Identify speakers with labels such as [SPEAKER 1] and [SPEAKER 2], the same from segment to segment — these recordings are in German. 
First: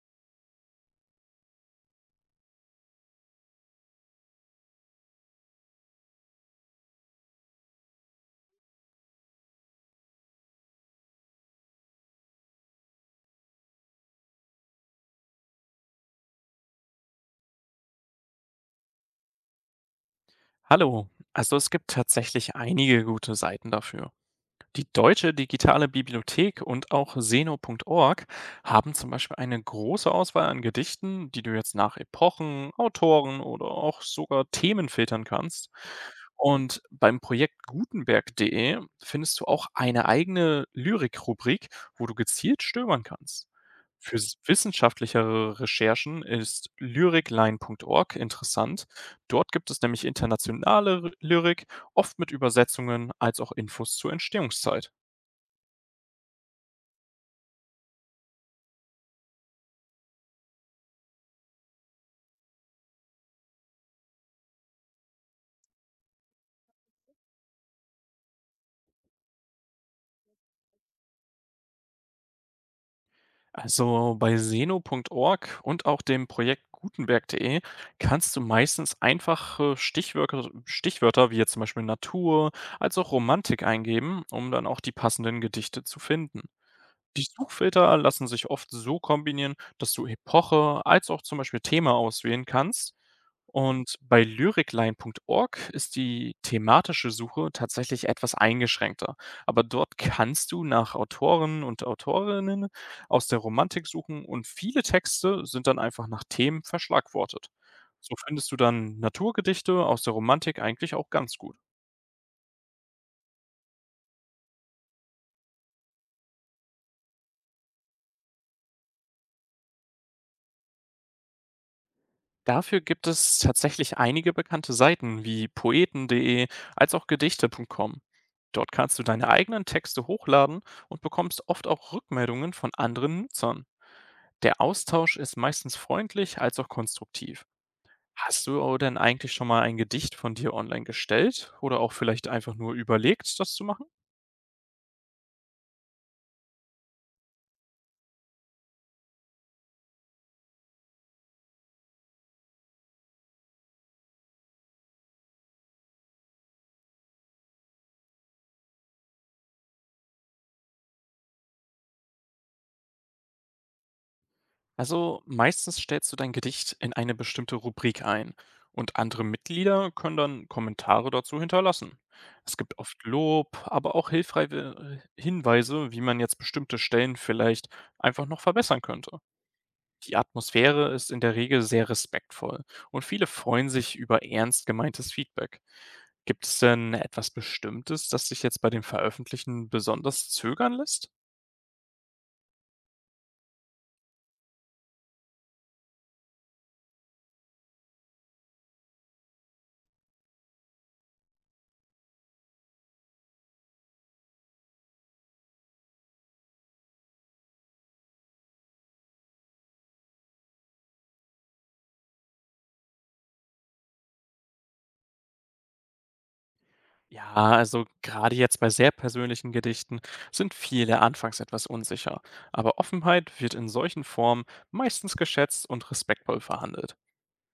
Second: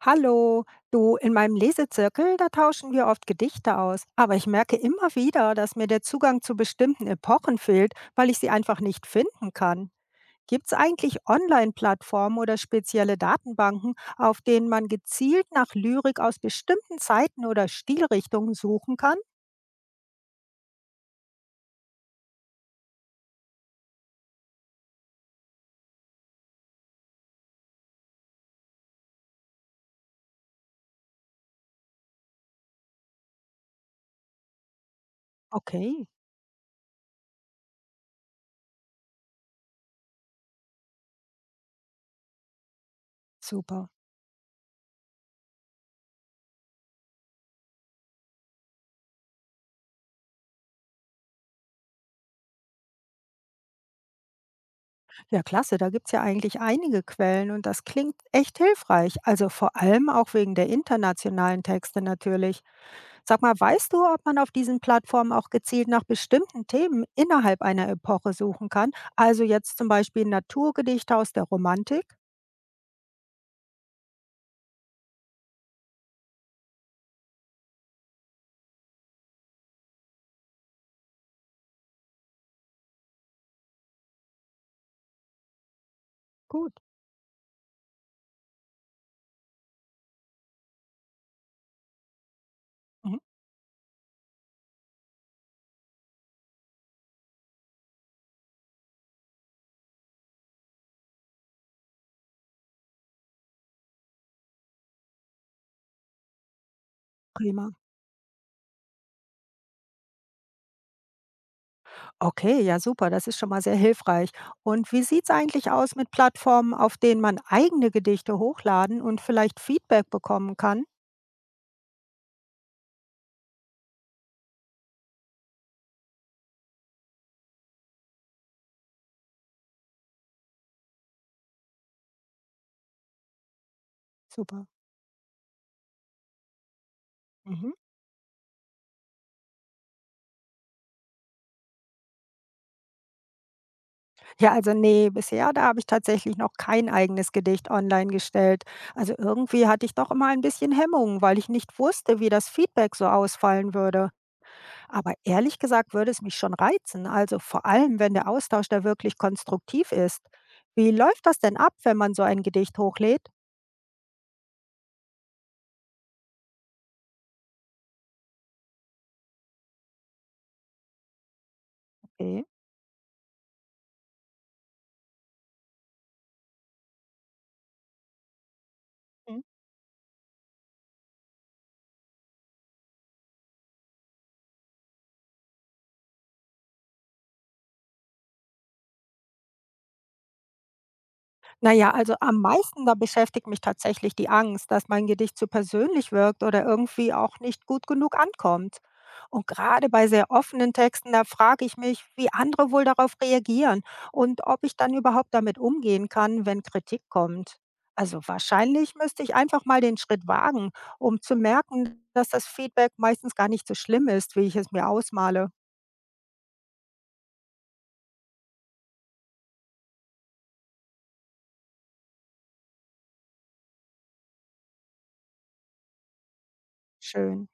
[SPEAKER 1] Hallo, du, in meinem Lesezirkel, da tauschen wir oft Gedichte aus, aber ich merke immer wieder, dass mir der Zugang zu bestimmten Epochen fehlt, weil ich sie einfach nicht finden kann. Gibt es eigentlich Online-Plattformen oder spezielle Datenbanken, auf denen man gezielt nach Lyrik aus bestimmten Zeiten oder Stilrichtungen suchen kann?
[SPEAKER 2] Hallo. Also es gibt tatsächlich einige gute Seiten dafür. Die Deutsche Digitale Bibliothek und auch seno.org haben zum Beispiel eine große Auswahl an Gedichten, die du jetzt nach Epochen, Autoren oder auch sogar Themen filtern kannst.
[SPEAKER 1] Okay,
[SPEAKER 2] Und beim Projekt gutenberg.de findest du auch eine eigene Lyrik-Rubrik, wo du gezielt stöbern kannst.
[SPEAKER 1] super.
[SPEAKER 2] Für wissenschaftlichere Recherchen ist lyrikline.org interessant. Dort gibt es nämlich internationale Lyrik, oft mit Übersetzungen als auch Infos zur Entstehungszeit.
[SPEAKER 1] Ja, klasse, da gibt es ja eigentlich einige Quellen und das klingt echt hilfreich, also vor allem auch wegen der internationalen Texte natürlich. Sag mal, weißt du, ob man auf diesen Plattformen auch gezielt nach bestimmten Themen innerhalb einer Epoche suchen kann? Also jetzt zum Beispiel Naturgedichte aus der Romantik?
[SPEAKER 2] Also bei seno.org und auch dem Projekt gutenberg.de kannst du meistens einfache Stichwörter wie jetzt zum Beispiel Natur als auch Romantik eingeben, um dann auch die passenden Gedichte zu finden.
[SPEAKER 1] Gut.
[SPEAKER 2] Die Suchfilter lassen sich oft so kombinieren, dass du Epoche als auch zum Beispiel Thema auswählen kannst.
[SPEAKER 1] Mhm,
[SPEAKER 2] Und bei lyricline.org ist die thematische Suche tatsächlich etwas eingeschränkter. Aber dort kannst du nach Autoren und Autorinnen aus der Romantik suchen und viele Texte sind dann einfach nach Themen verschlagwortet.
[SPEAKER 1] prima.
[SPEAKER 2] So findest du dann Naturgedichte aus der Romantik eigentlich auch ganz gut.
[SPEAKER 1] Okay, ja super, das ist schon mal sehr hilfreich. Und wie sieht es eigentlich aus mit Plattformen, auf denen man eigene Gedichte hochladen und vielleicht Feedback bekommen kann?
[SPEAKER 2] Dafür gibt es tatsächlich einige bekannte Seiten wie poeten.de als auch gedichte.com. Dort kannst du deine eigenen Texte hochladen und bekommst oft auch Rückmeldungen von anderen Nutzern. Der
[SPEAKER 1] Super.
[SPEAKER 2] Austausch ist meistens freundlich als auch konstruktiv.
[SPEAKER 1] Mhm.
[SPEAKER 2] Hast du denn eigentlich schon mal ein Gedicht von dir online gestellt oder auch vielleicht einfach nur überlegt, das zu machen?
[SPEAKER 1] Ja, also ne, bisher, da habe ich tatsächlich noch kein eigenes Gedicht online gestellt. Also irgendwie hatte ich doch immer ein bisschen Hemmungen, weil ich nicht wusste, wie das Feedback so ausfallen würde. Aber ehrlich gesagt würde es mich schon reizen, also vor allem, wenn der Austausch da wirklich konstruktiv ist. Wie läuft das denn ab, wenn man so ein Gedicht hochlädt?
[SPEAKER 2] Also meistens stellst du dein Gedicht in eine bestimmte Rubrik ein und andere Mitglieder können dann Kommentare dazu hinterlassen. Es gibt oft Lob, aber auch hilfreiche Hinweise, wie man jetzt bestimmte Stellen vielleicht einfach noch verbessern könnte.
[SPEAKER 1] Okay.
[SPEAKER 2] Die Atmosphäre ist in der Regel sehr respektvoll und viele freuen sich über ernst gemeintes Feedback. Gibt es denn etwas Bestimmtes, das dich jetzt bei dem Veröffentlichen besonders zögern lässt?
[SPEAKER 1] Na ja, also am meisten da beschäftigt mich tatsächlich die Angst, dass mein Gedicht zu persönlich wirkt oder irgendwie auch nicht gut genug ankommt. Und gerade bei sehr offenen Texten, da frage ich mich, wie andere wohl darauf reagieren und ob ich dann überhaupt damit umgehen kann, wenn Kritik kommt. Also wahrscheinlich müsste ich einfach mal den Schritt wagen, um zu merken, dass das Feedback meistens gar nicht so schlimm ist, wie ich es mir ausmale.
[SPEAKER 2] Ja, also gerade jetzt bei sehr persönlichen Gedichten sind viele anfangs etwas unsicher, aber Offenheit wird in solchen Formen meistens geschätzt und respektvoll verhandelt.
[SPEAKER 1] Schön,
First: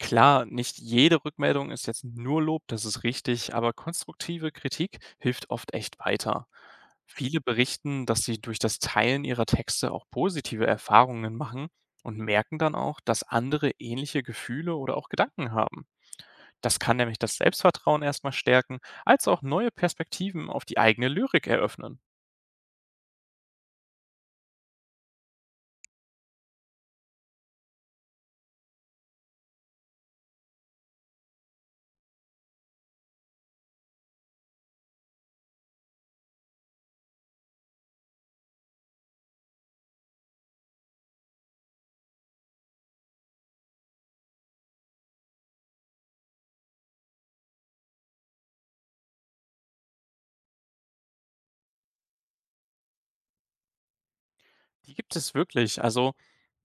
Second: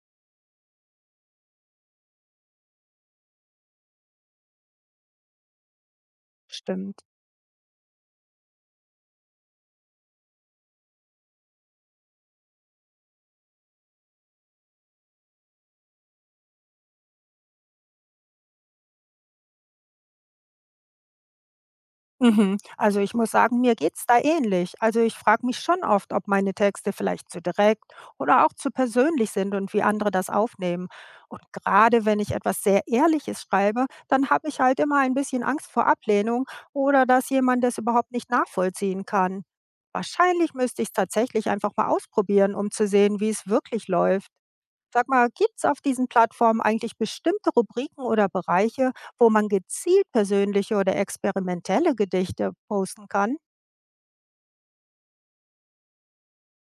[SPEAKER 2] Klar, nicht jede Rückmeldung ist jetzt nur Lob, das ist richtig, aber konstruktive Kritik hilft oft echt weiter.
[SPEAKER 1] stimmt.
[SPEAKER 2] Viele berichten, dass sie durch das Teilen ihrer Texte auch positive Erfahrungen machen und merken dann auch, dass andere ähnliche Gefühle oder auch Gedanken haben. Das kann nämlich das Selbstvertrauen erst mal stärken, als auch neue Perspektiven auf die eigene Lyrik eröffnen.
[SPEAKER 1] Mhm. Also ich muss sagen, mir geht's da ähnlich. Also ich frage mich schon oft, ob meine Texte vielleicht zu direkt oder auch zu persönlich sind und wie andere das aufnehmen. Und gerade wenn ich etwas sehr Ehrliches schreibe, dann habe ich halt immer ein bisschen Angst vor Ablehnung oder dass jemand das überhaupt nicht nachvollziehen kann. Wahrscheinlich müsste ich es tatsächlich einfach mal ausprobieren, um zu sehen, wie es wirklich läuft. Sag mal, gibt es auf diesen Plattformen eigentlich bestimmte Rubriken oder Bereiche, wo man gezielt persönliche oder experimentelle Gedichte posten kann?
[SPEAKER 2] Die gibt es wirklich. Also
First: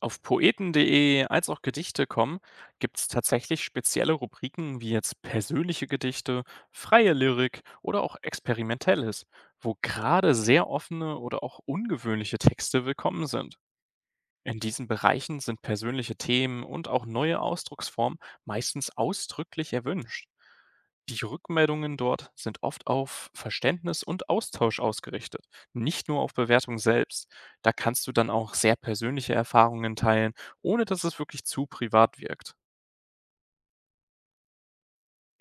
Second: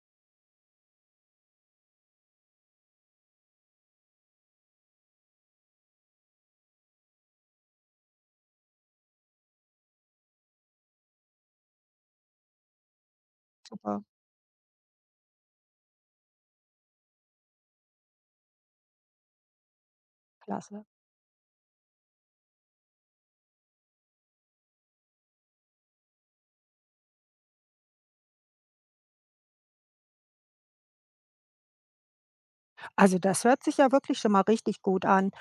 [SPEAKER 2] auf poeten.de als auch Gedichte kommen, gibt es tatsächlich spezielle Rubriken wie jetzt persönliche Gedichte, freie Lyrik oder auch experimentelles, wo gerade sehr offene oder auch ungewöhnliche Texte willkommen sind.
[SPEAKER 1] Super,
[SPEAKER 2] In diesen Bereichen sind persönliche Themen und auch neue Ausdrucksformen meistens ausdrücklich erwünscht.
[SPEAKER 1] klasse.
[SPEAKER 2] Die Rückmeldungen dort sind oft auf Verständnis und Austausch ausgerichtet, nicht nur auf Bewertung selbst. Da kannst du dann auch sehr persönliche Erfahrungen teilen, ohne dass es wirklich zu privat wirkt.
[SPEAKER 1] Also das hört sich ja wirklich schon mal richtig gut an.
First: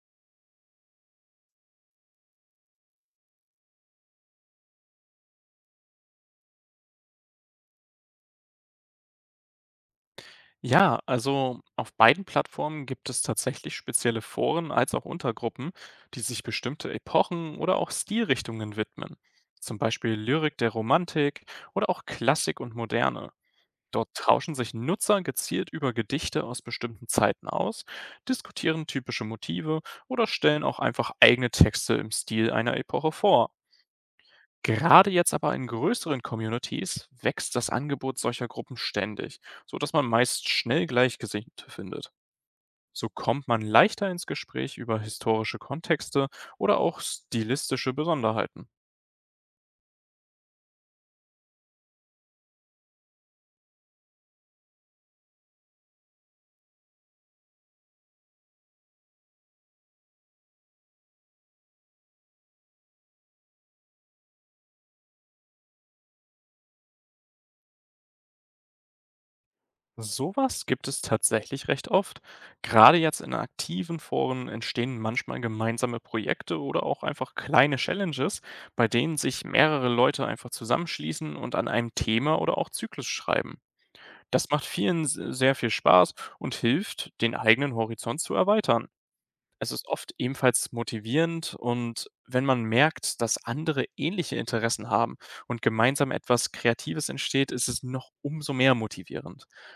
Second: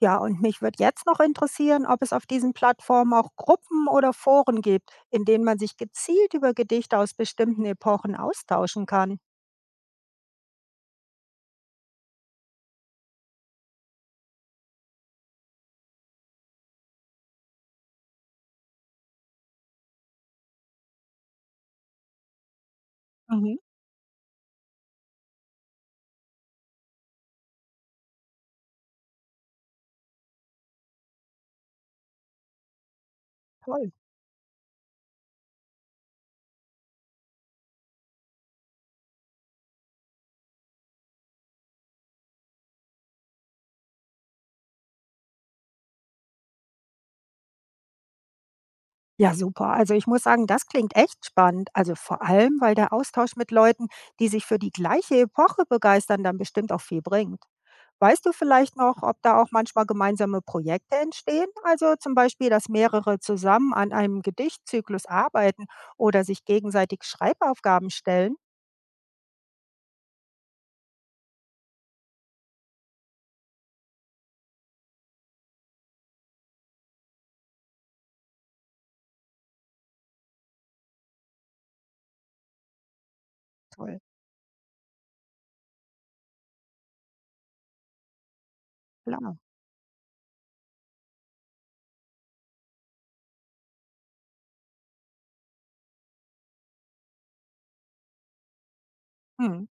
[SPEAKER 1] Ja, und mich würde jetzt noch interessieren, ob es auf diesen Plattformen auch Gruppen oder Foren gibt, in denen man sich gezielt über Gedichte aus bestimmten Epochen austauschen kann.
[SPEAKER 2] Ja, also auf beiden Plattformen gibt es tatsächlich spezielle Foren als auch Untergruppen, die sich bestimmte Epochen oder auch Stilrichtungen widmen. Zum Beispiel Lyrik der Romantik oder auch Klassik und Moderne.
[SPEAKER 1] Mhm.
[SPEAKER 2] Dort tauschen sich Nutzer gezielt über Gedichte aus bestimmten Zeiten aus, diskutieren typische Motive oder stellen auch einfach eigene Texte im Stil einer Epoche vor.
[SPEAKER 1] Toll.
[SPEAKER 2] Gerade jetzt aber in größeren Communities wächst das Angebot solcher Gruppen ständig, so dass man meist schnell Gleichgesinnte findet. So kommt man leichter ins Gespräch über historische Kontexte oder auch stilistische Besonderheiten.
[SPEAKER 1] Ja, super. Also ich muss sagen, das klingt echt spannend. Also vor allem, weil der Austausch mit Leuten, die sich für die gleiche Epoche begeistern, dann bestimmt auch viel bringt. Weißt du vielleicht noch, ob da auch manchmal gemeinsame Projekte entstehen? Also zum Beispiel, dass mehrere zusammen an einem Gedichtzyklus arbeiten oder sich gegenseitig Schreibaufgaben stellen?
[SPEAKER 2] Sowas gibt es tatsächlich recht oft. Gerade jetzt in aktiven Foren entstehen manchmal gemeinsame Projekte oder auch einfach kleine Challenges, bei denen sich mehrere Leute einfach zusammenschließen und an einem Thema oder auch Zyklus schreiben.
[SPEAKER 1] Toll,
[SPEAKER 2] Das macht vielen s sehr viel Spaß und hilft, den eigenen Horizont zu erweitern.
[SPEAKER 1] klar.
[SPEAKER 2] Es ist oft ebenfalls motivierend und wenn man merkt, dass andere ähnliche Interessen haben und gemeinsam etwas Kreatives entsteht, ist es noch umso mehr motivierend.
[SPEAKER 1] Hm.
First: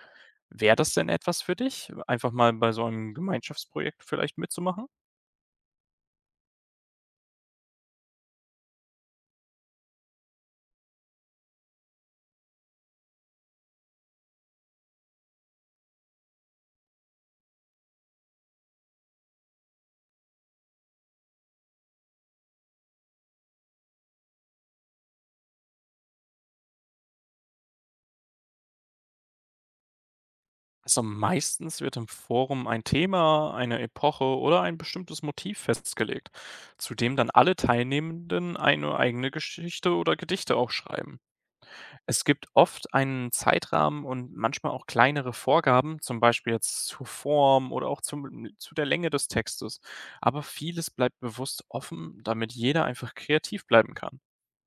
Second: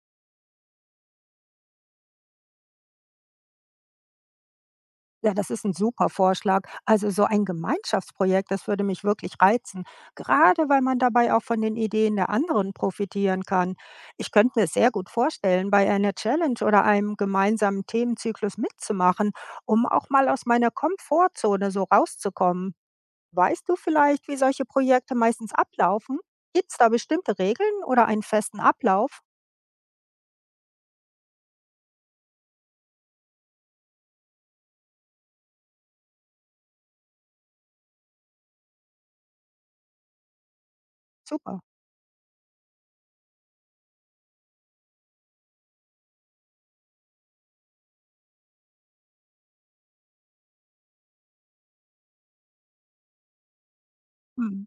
[SPEAKER 2] Wäre das denn etwas für dich, einfach mal bei so einem Gemeinschaftsprojekt vielleicht mitzumachen?
[SPEAKER 1] Ja, das ist ein super Vorschlag. Also, so ein Gemeinschaftsprojekt, das würde mich wirklich reizen, gerade weil man dabei auch von den Ideen der anderen profitieren kann. Ich könnte mir sehr gut vorstellen, bei einer Challenge oder einem gemeinsamen Themenzyklus mitzumachen, um auch mal aus meiner Komfortzone so rauszukommen. Weißt du vielleicht, wie solche Projekte meistens ablaufen? Gibt es da bestimmte Regeln oder einen festen Ablauf?
[SPEAKER 2] Also meistens wird im Forum ein Thema, eine Epoche oder ein bestimmtes Motiv festgelegt, zu dem dann alle Teilnehmenden eine eigene Geschichte oder Gedichte auch schreiben.
[SPEAKER 1] Super.
[SPEAKER 2] Es gibt oft einen Zeitrahmen und manchmal auch kleinere Vorgaben, zum Beispiel jetzt zur Form oder auch zu der Länge des Textes. Aber vieles bleibt bewusst offen, damit jeder einfach kreativ bleiben kann.
[SPEAKER 1] Mhm.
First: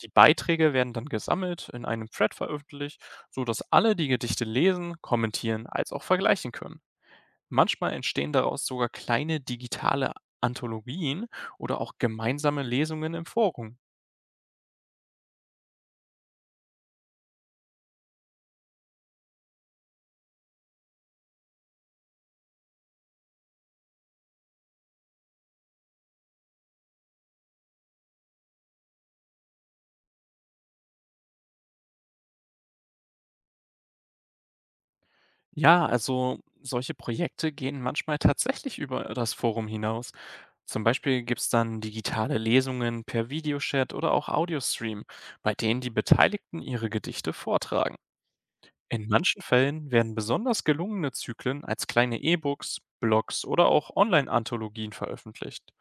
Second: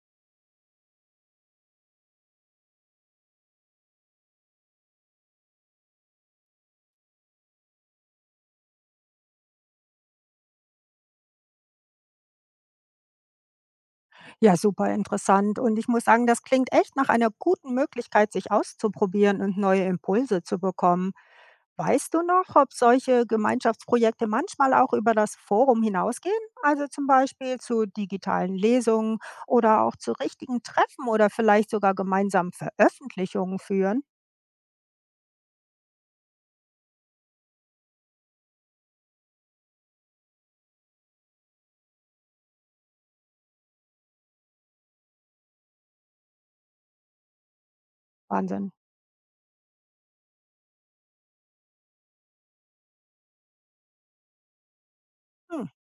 [SPEAKER 2] Die Beiträge werden dann gesammelt, in einem Thread veröffentlicht, so dass alle die Gedichte lesen, kommentieren als auch vergleichen können. Manchmal entstehen daraus sogar kleine digitale Anthologien oder auch gemeinsame Lesungen im Forum.
[SPEAKER 1] Ja, super interessant. Und ich muss sagen, das klingt echt nach einer guten Möglichkeit, sich auszuprobieren und neue Impulse zu bekommen. Weißt du noch, ob solche Gemeinschaftsprojekte manchmal auch über das Forum hinausgehen? Also zum Beispiel zu digitalen Lesungen oder auch zu richtigen Treffen oder vielleicht sogar gemeinsamen Veröffentlichungen führen?
[SPEAKER 2] Ja, also solche Projekte gehen manchmal tatsächlich über das Forum hinaus. Zum Beispiel gibt es dann digitale Lesungen per Videochat oder auch Audiostream, bei denen die Beteiligten ihre Gedichte vortragen.
[SPEAKER 1] Wahnsinn.
[SPEAKER 2] In manchen Fällen werden besonders gelungene Zyklen als kleine E-Books, Blogs oder auch Online-Anthologien
[SPEAKER 1] Hm,
[SPEAKER 2] veröffentlicht.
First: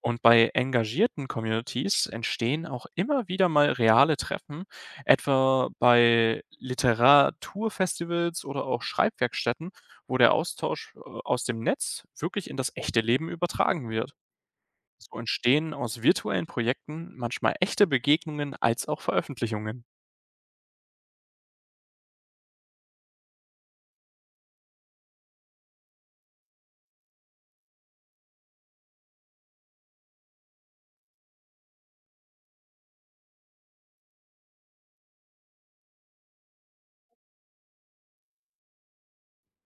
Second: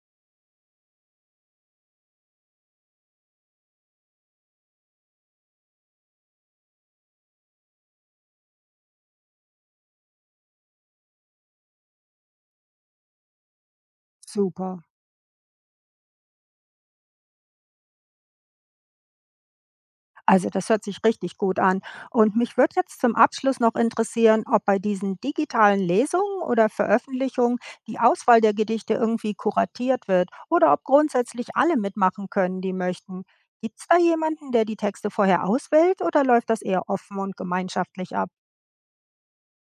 [SPEAKER 2] Und bei engagierten Communities entstehen auch immer wieder mal reale Treffen, etwa bei Literaturfestivals oder auch Schreibwerkstätten, wo der Austausch aus dem Netz wirklich in das echte Leben übertragen wird.
[SPEAKER 1] super.
[SPEAKER 2] So entstehen aus virtuellen Projekten manchmal echte Begegnungen als auch Veröffentlichungen.
[SPEAKER 1] Also das hört sich richtig gut an. Und mich würde jetzt zum Abschluss noch interessieren, ob bei diesen digitalen Lesungen oder Veröffentlichungen die Auswahl der Gedichte irgendwie kuratiert wird oder ob grundsätzlich alle mitmachen können, die möchten. Gibt es da jemanden, der die Texte vorher auswählt oder läuft das eher offen und gemeinschaftlich ab?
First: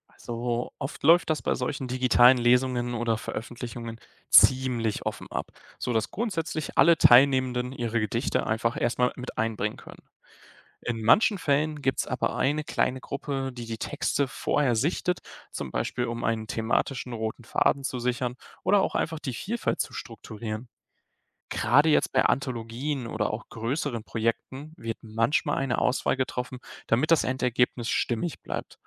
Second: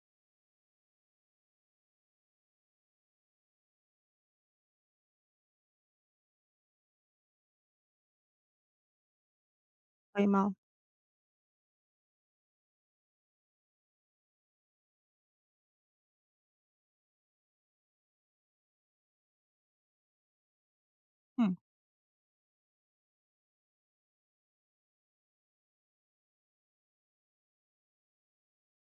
[SPEAKER 2] Also oft läuft das bei solchen digitalen Lesungen oder Veröffentlichungen ziemlich offen ab, so dass grundsätzlich alle Teilnehmenden ihre Gedichte einfach erstmal mit einbringen können.
[SPEAKER 1] Prima.
[SPEAKER 2] In manchen Fällen gibt es aber eine kleine Gruppe, die die Texte vorher sichtet, zum Beispiel um einen thematischen roten Faden zu sichern oder auch einfach die Vielfalt zu strukturieren.
[SPEAKER 1] Hm.
[SPEAKER 2] Gerade jetzt bei Anthologien oder auch größeren Projekten wird manchmal eine Auswahl getroffen, damit das Endergebnis stimmig bleibt.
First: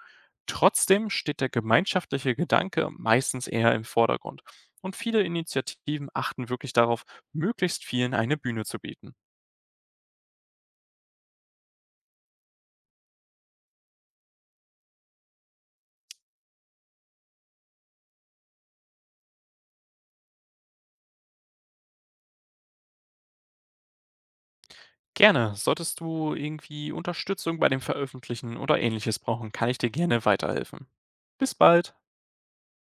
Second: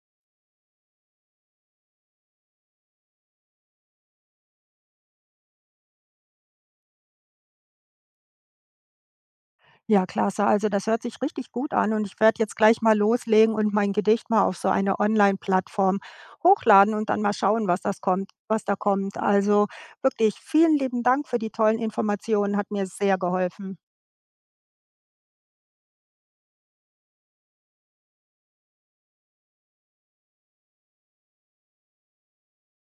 [SPEAKER 2] Trotzdem steht der gemeinschaftliche Gedanke meistens eher im Vordergrund und viele Initiativen achten wirklich darauf, möglichst vielen eine Bühne zu bieten.
[SPEAKER 1] Ja, klasse. Also das hört sich richtig gut an und ich werde jetzt gleich mal loslegen und mein Gedicht mal auf so eine Online-Plattform hochladen und dann mal schauen, was das kommt, was da kommt. Also wirklich vielen lieben Dank für die tollen Informationen, hat mir sehr geholfen.
[SPEAKER 2] Gerne, solltest du irgendwie Unterstützung bei dem Veröffentlichen oder ähnliches brauchen, kann ich dir gerne weiterhelfen. Bis bald!